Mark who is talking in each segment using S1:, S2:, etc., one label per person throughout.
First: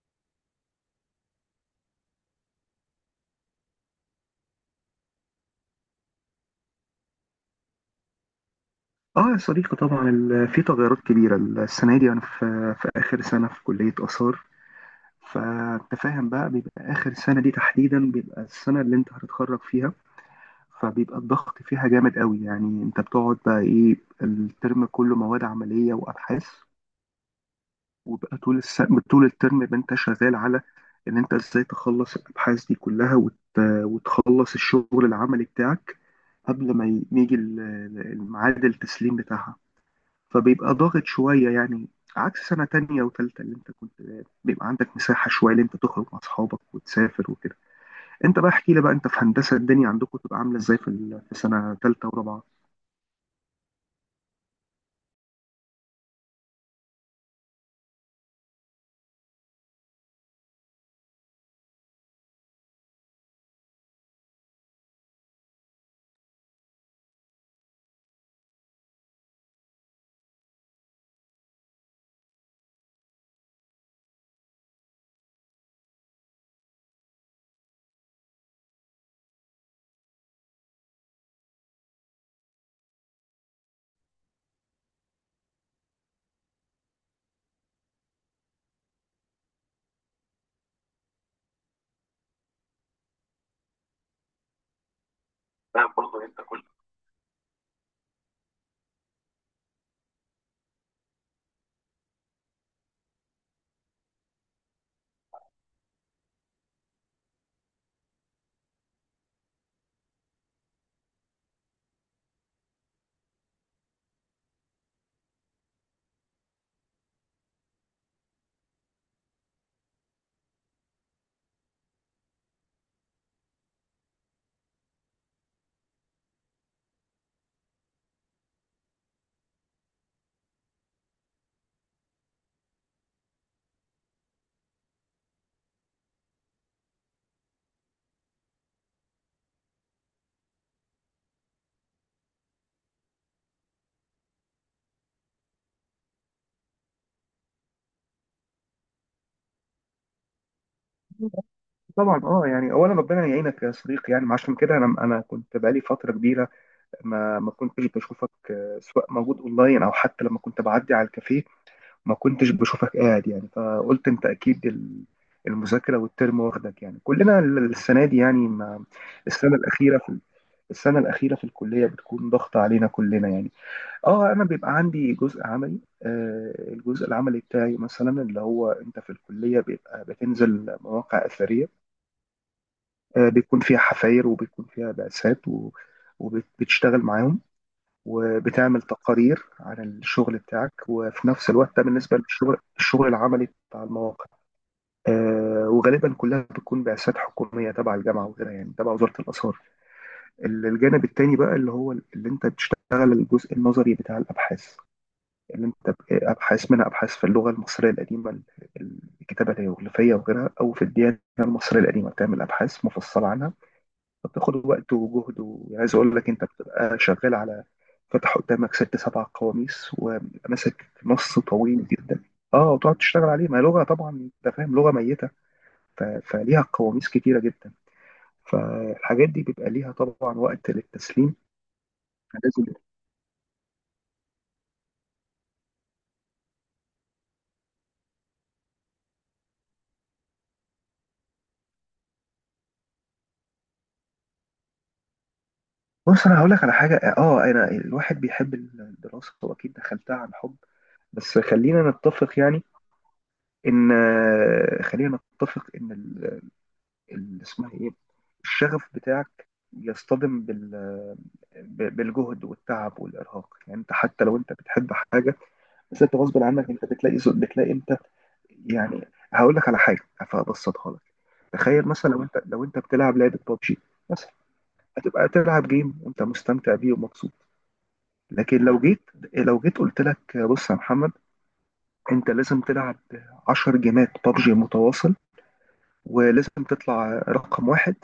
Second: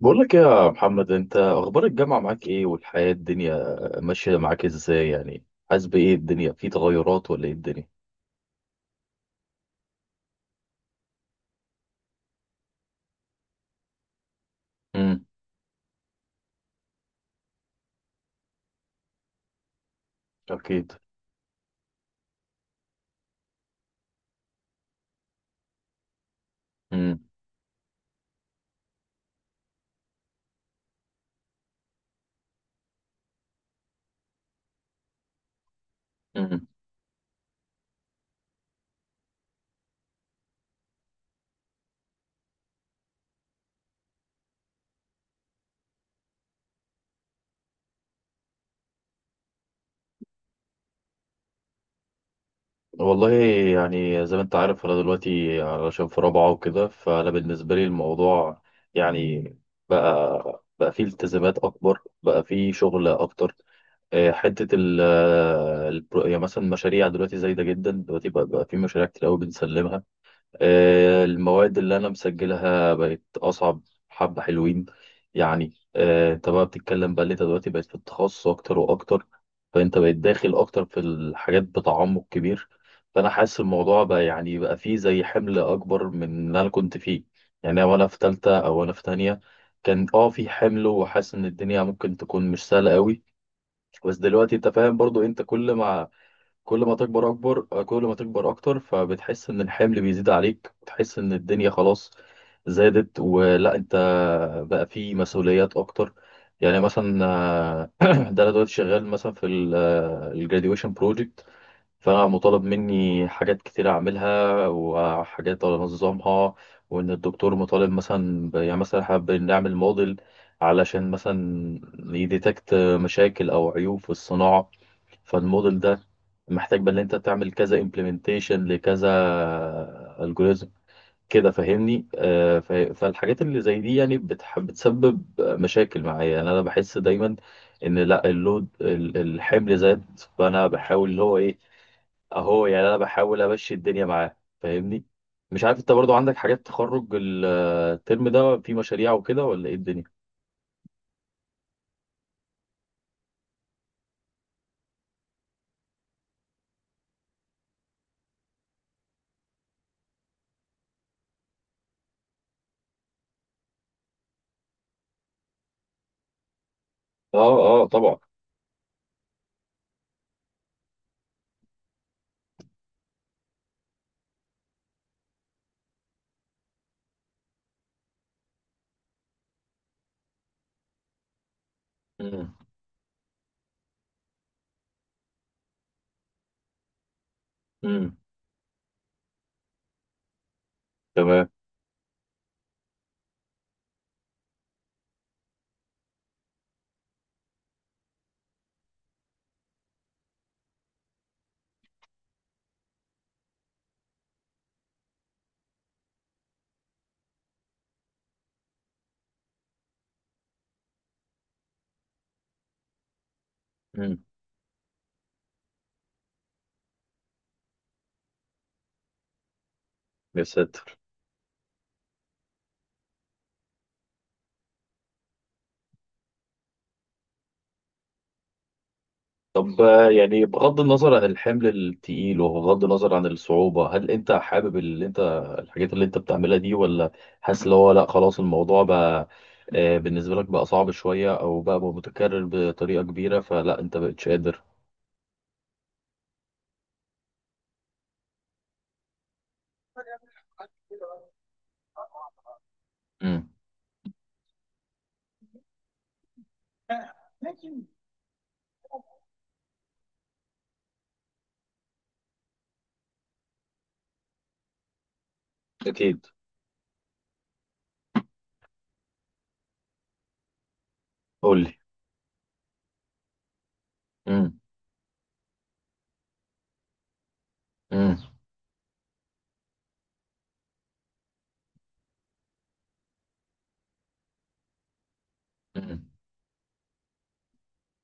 S1: بقول لك إيه يا محمد، انت اخبار الجامعه معاك ايه والحياه الدنيا ماشيه معاك ازاي؟ يعني حاسس بايه؟ الدنيا في تغيرات ولا ايه الدنيا؟
S2: اه يا صديقي، طبعا في تغيرات كبيرة السنة دي. أنا في آخر سنة في كلية آثار.
S1: امم.
S2: فأنت فاهم بقى، بيبقى آخر سنة دي تحديدا بيبقى السنة اللي أنت هتتخرج فيها،
S1: اكيد.
S2: فبيبقى الضغط فيها جامد قوي. يعني أنت بتقعد بقى إيه؟ الترم كله مواد عملية وأبحاث.
S1: امم.
S2: وبقى طول الترم يبقى أنت شغال على إن أنت إزاي تخلص الأبحاث دي كلها وتخلص الشغل العملي بتاعك،
S1: امم.
S2: قبل ما يجي الميعاد التسليم بتاعها. فبيبقى ضاغط شوية يعني، عكس سنة تانية وتالتة اللي انت كنت بيبقى عندك مساحة شوية اللي انت تخرج مع اصحابك وتسافر وكده. انت بقى احكي لي، بقى انت في هندسة الدنيا عندكم تبقى عاملة ازاي في سنة تالتة ورابعة؟
S1: والله، يعني زي ما انت عارف انا دلوقتي علشان في رابعه وكده، فانا بالنسبه لي الموضوع يعني بقى فيه التزامات اكبر، بقى فيه شغل اكتر. اه، حته يعني مثلا مشاريع دلوقتي زايده جدا دلوقتي بقى فيه مشاريع كتير قوي بنسلمها. آه، المواد اللي أنا مسجلها بقت أصعب، حبة حلوين. يعني أنت بقى بتتكلم بقى اللي أنت دلوقتي بقيت في التخصص أكتر وأكتر، فأنت بقيت داخل أكتر في الحاجات بتعمق كبير. فأنا حاسس الموضوع بقى يعني بقى فيه زي حمل أكبر من اللي أنا كنت فيه، يعني وأنا في تالتة أو أنا في تانية كان في حمل، وحاسس إن الدنيا ممكن تكون مش سهلة قوي. بس دلوقتي أنت فاهم برضو، أنت كل
S2: لا
S1: ما
S2: برضه انت كل.
S1: كل ما تكبر اكبر، كل ما تكبر اكتر فبتحس ان الحمل بيزيد عليك، بتحس ان الدنيا خلاص زادت، ولا انت بقى في مسؤوليات اكتر. يعني مثلا ده انا دلوقتي شغال مثلا في الجراديويشن بروجكت. فانا مطالب مني حاجات كتير اعملها وحاجات انظمها، وان الدكتور مطالب مثلا يعني مثلا احنا بنعمل موديل علشان مثلا يديتكت مشاكل او عيوب في الصناعة. فالموديل ده محتاج بقى ان انت تعمل كذا امبلمنتيشن لكذا الجوريزم، كده فاهمني؟ فالحاجات اللي زي دي يعني بتسبب مشاكل معايا. يعني انا بحس دايما ان لا اللود الحمل زاد، فانا بحاول اللي هو ايه اهو، يعني انا بحاول امشي الدنيا معاه، فاهمني؟ مش عارف انت برضو عندك حاجات تخرج الترم ده في مشاريع وكده ولا ايه الدنيا؟
S2: طبعا. اه يعني اولا ربنا يعينك يا صديقي، يعني عشان كده انا كنت بقالي فتره كبيره ما كنتش بشوفك، سواء موجود اونلاين او حتى لما كنت بعدي على الكافيه ما كنتش بشوفك قاعد. يعني فقلت انت اكيد، المذاكره والترم واخدك، يعني
S1: اه
S2: كلنا
S1: اه
S2: السنه
S1: طبعا.
S2: دي يعني، ما السنه الاخيره في السنه الاخيره في الكليه بتكون ضغط علينا كلنا يعني. اه انا بيبقى عندي جزء عملي. الجزء العملي بتاعي مثلا اللي هو انت في الكليه، بيبقى بتنزل مواقع اثريه،
S1: امم.
S2: بيكون فيها حفاير وبيكون فيها بعثات وبتشتغل معاهم،
S1: امم.
S2: وبتعمل تقارير عن الشغل بتاعك. وفي
S1: تمام.
S2: نفس الوقت ده، بالنسبة للشغل، العملي بتاع المواقع، وغالبا كلها بتكون بعثات حكومية تبع الجامعة وكده، يعني تبع وزارة الآثار. الجانب التاني بقى اللي هو اللي انت بتشتغل، الجزء النظري بتاع الأبحاث اللي انت أبحاث، منها أبحاث في اللغة المصرية القديمة، الكتابة الهيروغليفية وغيرها، أو في الديانة المصرية القديمة بتعمل أبحاث مفصلة عنها.
S1: امم.
S2: فبتاخد وقت وجهد، وعايز اقول لك انت بتبقى شغال على فتح قدامك ست سبع قواميس
S1: يا
S2: وماسك
S1: ساتر!
S2: نص طويل جدا. اه وتقعد تشتغل عليه. ما هي لغه طبعا، انت فاهم، لغه ميته فليها قواميس كتيره جدا. فالحاجات دي بيبقى
S1: طب
S2: ليها طبعا
S1: يعني
S2: وقت
S1: بغض النظر عن
S2: للتسليم،
S1: الحمل التقيل
S2: فلازم.
S1: وبغض النظر عن الصعوبة، هل انت حابب اللي انت الحاجات اللي انت بتعملها دي، ولا حاسس اللي هو لا خلاص الموضوع بقى بالنسبة لك بقى صعب شوية او بقى متكرر بطريقة كبيرة، فلا انت بقتش قادر؟
S2: بص انا هقول لك على حاجه. اه انا الواحد بيحب الدراسه، واكيد دخلتها عن حب، بس خلينا نتفق يعني،
S1: امم.
S2: ان خلينا نتفق ان اسمها ايه، الشغف بتاعك يصطدم بالجهد والتعب والارهاق. يعني انت حتى لو انت بتحب حاجه، بس انت
S1: اكيد.
S2: غصب عنك انت بتلاقي انت يعني. هقول لك على حاجه فابسطها لك.
S1: قول لي.
S2: تخيل مثلا لو انت، بتلعب لعبه ببجي مثلا،
S1: امم.
S2: هتبقى تلعب جيم وانت مستمتع بيه ومبسوط.
S1: امم.
S2: لكن لو جيت، قلت لك بص يا محمد، انت لازم تلعب 10 جيمات ببجي متواصل،
S1: امم.
S2: ولازم تطلع رقم واحد،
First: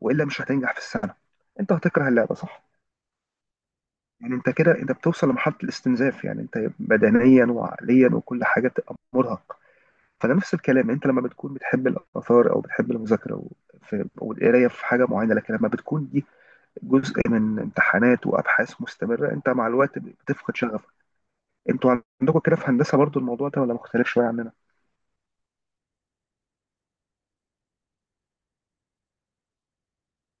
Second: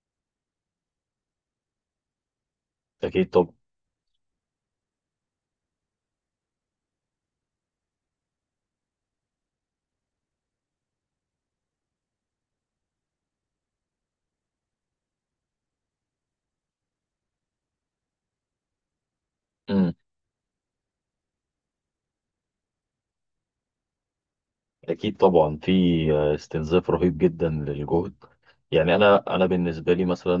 S2: والا مش هتنجح في السنه. انت هتكره اللعبه صح؟
S1: اكيد طب.
S2: يعني انت كده انت بتوصل لمرحله الاستنزاف، يعني انت بدنيا وعقليا وكل حاجه تبقى مرهق. فده نفس الكلام، انت لما بتكون بتحب الاثار او بتحب المذاكره والقرايه في حاجه معينه، لكن لما بتكون دي جزء من امتحانات وابحاث مستمره انت مع الوقت بتفقد شغفك. انتوا عندكم كده في هندسه برضو الموضوع ده ولا مختلف شويه عننا؟
S1: أكيد طبعا، في استنزاف رهيب جدا للجهد. يعني أنا بالنسبة لي مثلا،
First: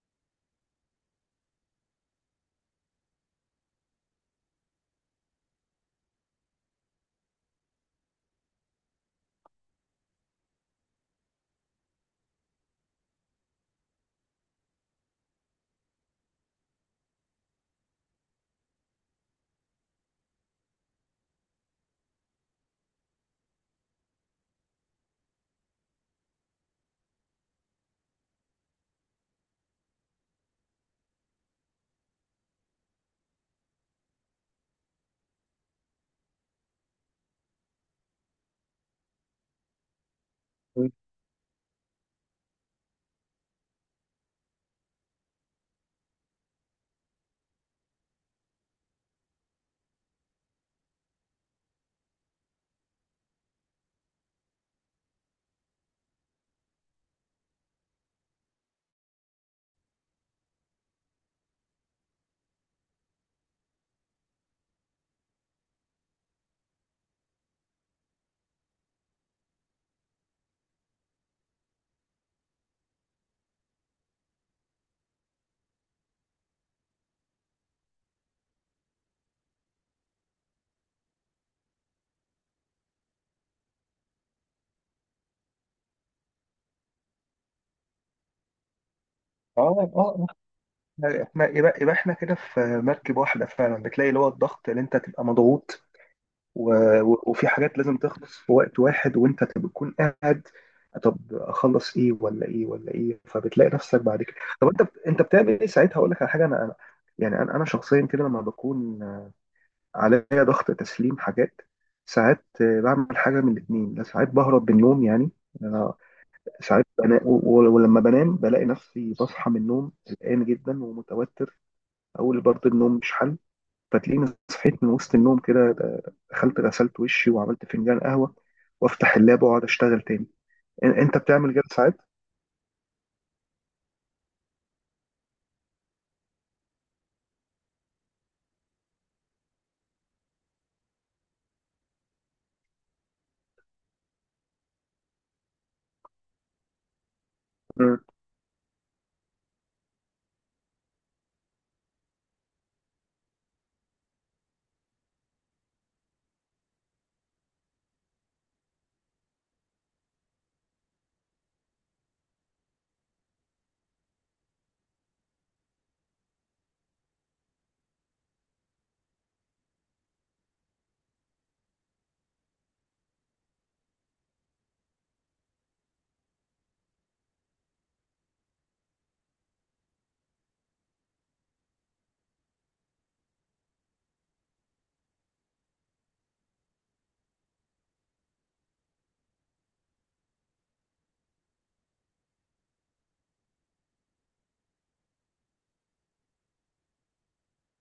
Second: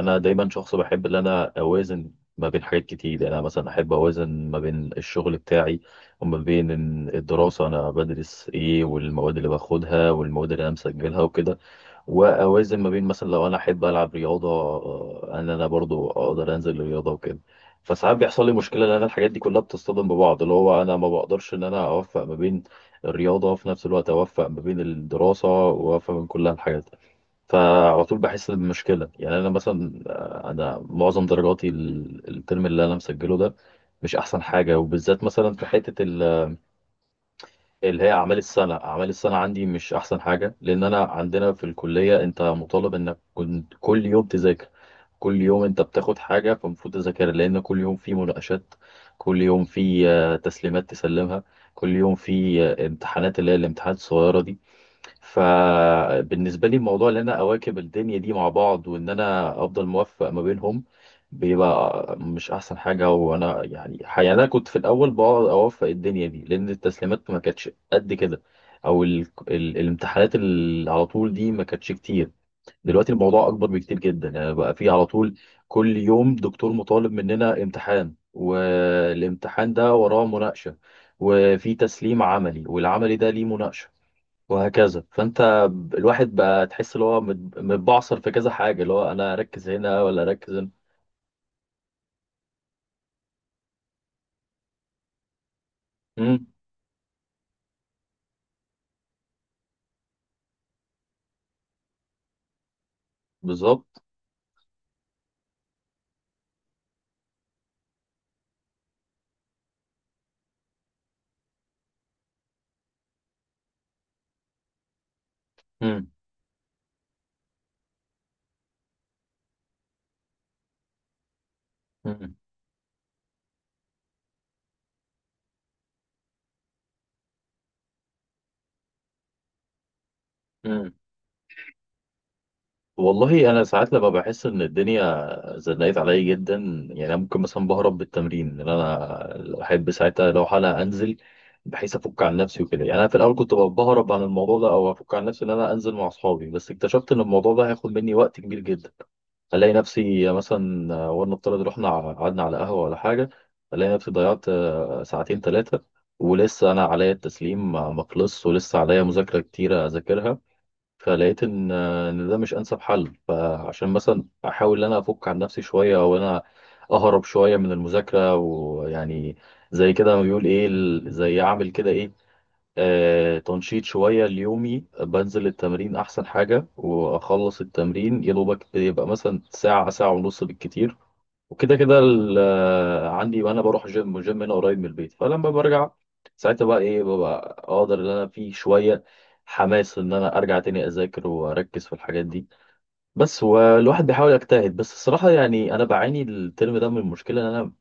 S1: أنا دايما شخص بحب إن أنا أوازن ما بين حاجات كتير. يعني أنا مثلا أحب أوازن ما بين الشغل بتاعي وما بين إن الدراسة أنا بدرس إيه، والمواد اللي باخدها والمواد اللي أنا مسجلها وكده. واوازن ما بين مثلا لو انا احب العب رياضه، ان انا برضو اقدر انزل الرياضه وكده. فساعات بيحصل لي مشكله ان انا الحاجات دي كلها بتصطدم ببعض، اللي هو انا ما بقدرش ان انا اوفق ما بين الرياضه وفي نفس الوقت اوفق ما بين الدراسه، واوفق بين كل الحاجات. فعلى طول بحس بمشكله. يعني انا مثلا انا معظم درجاتي الترم اللي انا مسجله ده مش احسن حاجه، وبالذات مثلا في حته اللي هي اعمال السنه. اعمال السنه عندي مش احسن حاجه، لان انا عندنا في الكليه انت مطالب انك كنت كل يوم تذاكر. كل يوم انت بتاخد حاجه فالمفروض تذاكرها، لان كل يوم في مناقشات، كل يوم في تسليمات تسلمها، كل يوم في امتحانات اللي هي الامتحانات الصغيره دي. فبالنسبة لي الموضوع ان انا اواكب الدنيا دي مع بعض وان انا افضل موفق ما بينهم بيبقى مش احسن حاجة، وانا يعني انا كنت في الاول بقعد اوفق الدنيا دي، لان التسليمات ما كانتش قد كده، او الامتحانات اللي على طول دي ما كانتش كتير. دلوقتي الموضوع اكبر بكتير جدا، يعني بقى في على طول كل يوم دكتور مطالب مننا امتحان، والامتحان ده وراه مناقشة، وفي تسليم عملي، والعملي ده ليه مناقشة، وهكذا. فانت الواحد بقى تحس ان هو متبعصر في كذا حاجه، اللي هو انا اركز
S2: اه
S1: هنا ولا
S2: اه،
S1: اركز هنا.
S2: يبقى احنا كده في مركب واحدة فعلا. بتلاقي اللي هو الضغط اللي انت تبقى مضغوط
S1: امم.
S2: و... وفي حاجات لازم تخلص في وقت واحد وانت تكون قاعد، طب اخلص ايه ولا ايه ولا ايه، فبتلاقي نفسك
S1: بالظبط.
S2: بعد كده. طب انت بتعمل ايه ساعتها؟ اقول لك على حاجة. انا يعني انا شخصيا كده لما بكون عليا ضغط تسليم حاجات، ساعات بعمل حاجة من الاتنين. لا، ساعات بهرب من النوم، يعني أنا
S1: امم.
S2: ساعات ولما بنام بلاقي نفسي بصحى من النوم قلقان جدا ومتوتر،
S1: امم.
S2: اقول برضه النوم مش حل. فتلاقيني صحيت من وسط النوم كده، دخلت غسلت وشي، وعملت فنجان قهوه، وافتح اللاب واقعد اشتغل تاني.
S1: امم.
S2: انت بتعمل كده ساعات؟
S1: والله، انا ساعات لما بحس ان الدنيا زنقت عليا جدا. يعني أنا ممكن مثلا بهرب بالتمرين، ان انا احب ساعتها لو حالة انزل بحيث افك عن نفسي وكده. يعني انا في الاول كنت بهرب عن الموضوع ده او افك عن نفسي ان انا انزل مع اصحابي، بس اكتشفت ان الموضوع ده هياخد
S2: مم.
S1: مني وقت كبير جدا. الاقي نفسي مثلا ولنفترض رحنا قعدنا على قهوه ولا حاجه، الاقي نفسي ضيعت ساعتين ثلاثه، ولسه انا عليا التسليم ما خلصش، ولسه عليا مذاكره كتيره اذاكرها. فلقيت ان ان ده مش انسب حل، فعشان مثلا احاول ان انا افك عن نفسي شويه او انا اهرب شويه من المذاكره، ويعني زي كده ما بيقول ايه زي اعمل كده ايه تنشيط شوية ليومي بنزل التمرين أحسن حاجة. وأخلص التمرين يا دوبك يبقى مثلا ساعة، ساعة ونص بالكتير، وكده كده عندي، وأنا بروح جيم هنا قريب من البيت. فلما برجع ساعتها بقى إيه، ببقى أقدر إن أنا في شوية حماس إن أنا أرجع تاني أذاكر وأركز في الحاجات دي. بس والواحد بيحاول يجتهد، بس الصراحة يعني أنا بعاني الترم ده من المشكلة إن أنا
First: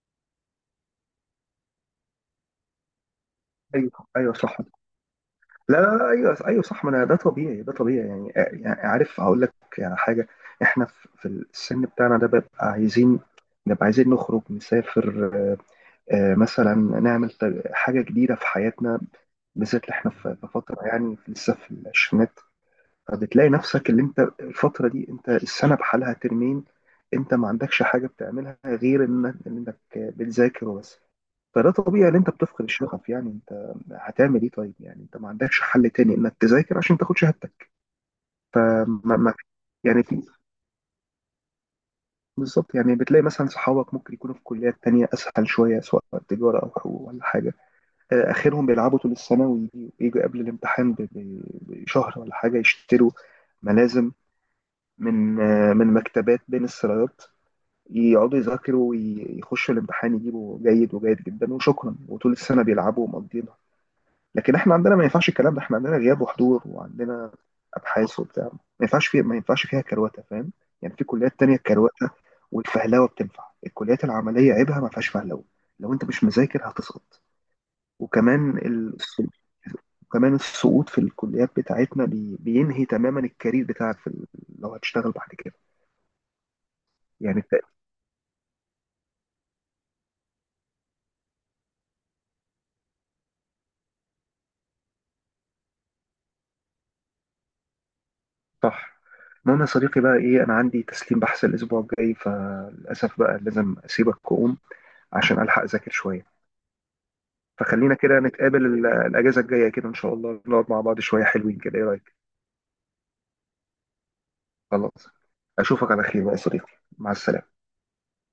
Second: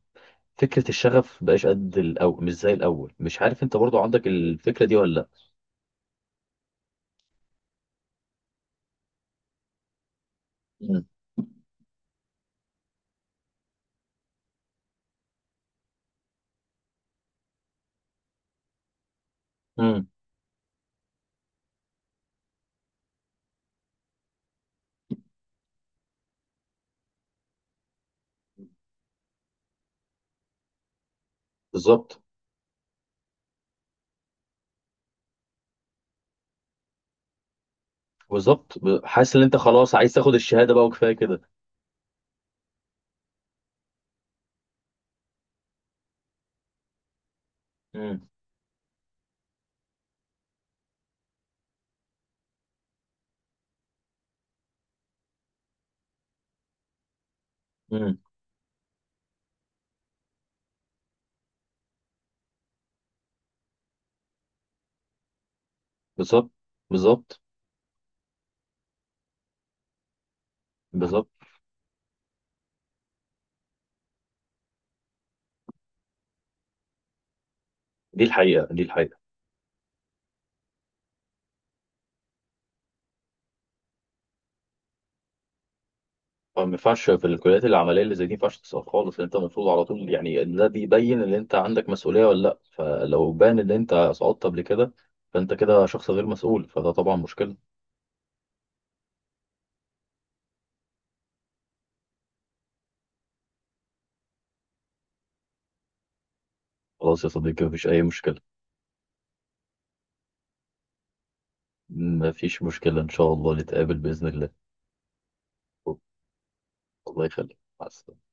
S1: فكرة الشغف مبقاش قد الأول، مش زي الأول، مش عارف أنت
S2: ايوه،
S1: برضو عندك
S2: ايوه صح.
S1: الفكرة دي ولا؟
S2: لا، لا، لا، ايوه، ايوه صح. ما انا، ده طبيعي، ده طبيعي يعني، عارف هقول لك يعني حاجه. احنا
S1: لأ.
S2: في السن بتاعنا ده بيبقى عايزين نبقى عايزين نخرج نسافر، مثلا نعمل حاجه جديده في حياتنا، بالذات اللي
S1: امم.
S2: احنا في فتره يعني لسه في العشرينات. فبتلاقي نفسك اللي انت الفترة دي انت السنة بحالها ترمين، انت ما عندكش حاجة بتعملها غير انك بتذاكر وبس. فده طبيعي ان
S1: بالظبط.
S2: انت بتفقد الشغف. يعني انت هتعمل ايه طيب، يعني انت ما عندكش حل تاني انك تذاكر عشان تاخد شهادتك.
S1: بالظبط،
S2: فما ما
S1: حاسس ان انت خلاص
S2: يعني
S1: عايز
S2: في.
S1: تاخد الشهاده بقى وكفايه كده.
S2: بالظبط، يعني بتلاقي مثلا صحابك ممكن يكونوا في كليات تانية اسهل شوية، سواء تجارة او حقوق ولا حاجة،
S1: امم.
S2: اخرهم بيلعبوا طول السنة، يجوا قبل الامتحان بشهر ولا حاجة، يشتروا ملازم من مكتبات بين السرايات،
S1: امم.
S2: يقعدوا يذاكروا ويخشوا الامتحان، يجيبوا جيد وجيد جدا وشكرا، وطول السنة بيلعبوا ومقضينها. لكن احنا عندنا ما ينفعش الكلام ده، احنا عندنا غياب
S1: بالظبط.
S2: وحضور، وعندنا
S1: بالظبط.
S2: ابحاث وبتاع ما ينفعش فيها كرواتة، فاهم؟ يعني في
S1: بالظبط.
S2: كليات تانية الكرواتة والفهلوة بتنفع، الكليات العملية عيبها ما فيهاش فهلوة. لو انت مش مذاكر هتسقط.
S1: دي
S2: وكمان
S1: الحقيقه، دي
S2: ال...
S1: الحقيقه.
S2: وكمان السقوط في الكليات بتاعتنا بينهي تماما الكارير بتاعك لو هتشتغل بعد كده،
S1: ما ينفعش في
S2: يعني.
S1: الكليات العمليه اللي زي دي، ما ينفعش تسقط خالص، انت المفروض على طول يعني إن ده بيبين ان انت عندك مسؤوليه ولا لا، فلو بان ان انت سقطت قبل كده فانت كده شخص غير مسؤول، فده طبعا مشكله.
S2: صح. المهم يا صديقي بقى ايه، انا عندي تسليم بحث الاسبوع الجاي، فللاسف بقى لازم اسيبك واقوم عشان الحق اذاكر شويه.
S1: خلاص يا صديقي، مفيش
S2: فخلينا
S1: اي
S2: كده
S1: مشكله.
S2: نتقابل الاجازه الجايه كده، ان شاء الله نقعد مع بعض شويه حلوين كده، ايه رايك؟
S1: مفيش مشكله، ان شاء الله نتقابل باذن الله.
S2: خلاص، اشوفك على خير بقى يا صديقي، مع
S1: الله
S2: السلامه.
S1: يخليك، مع السلامه.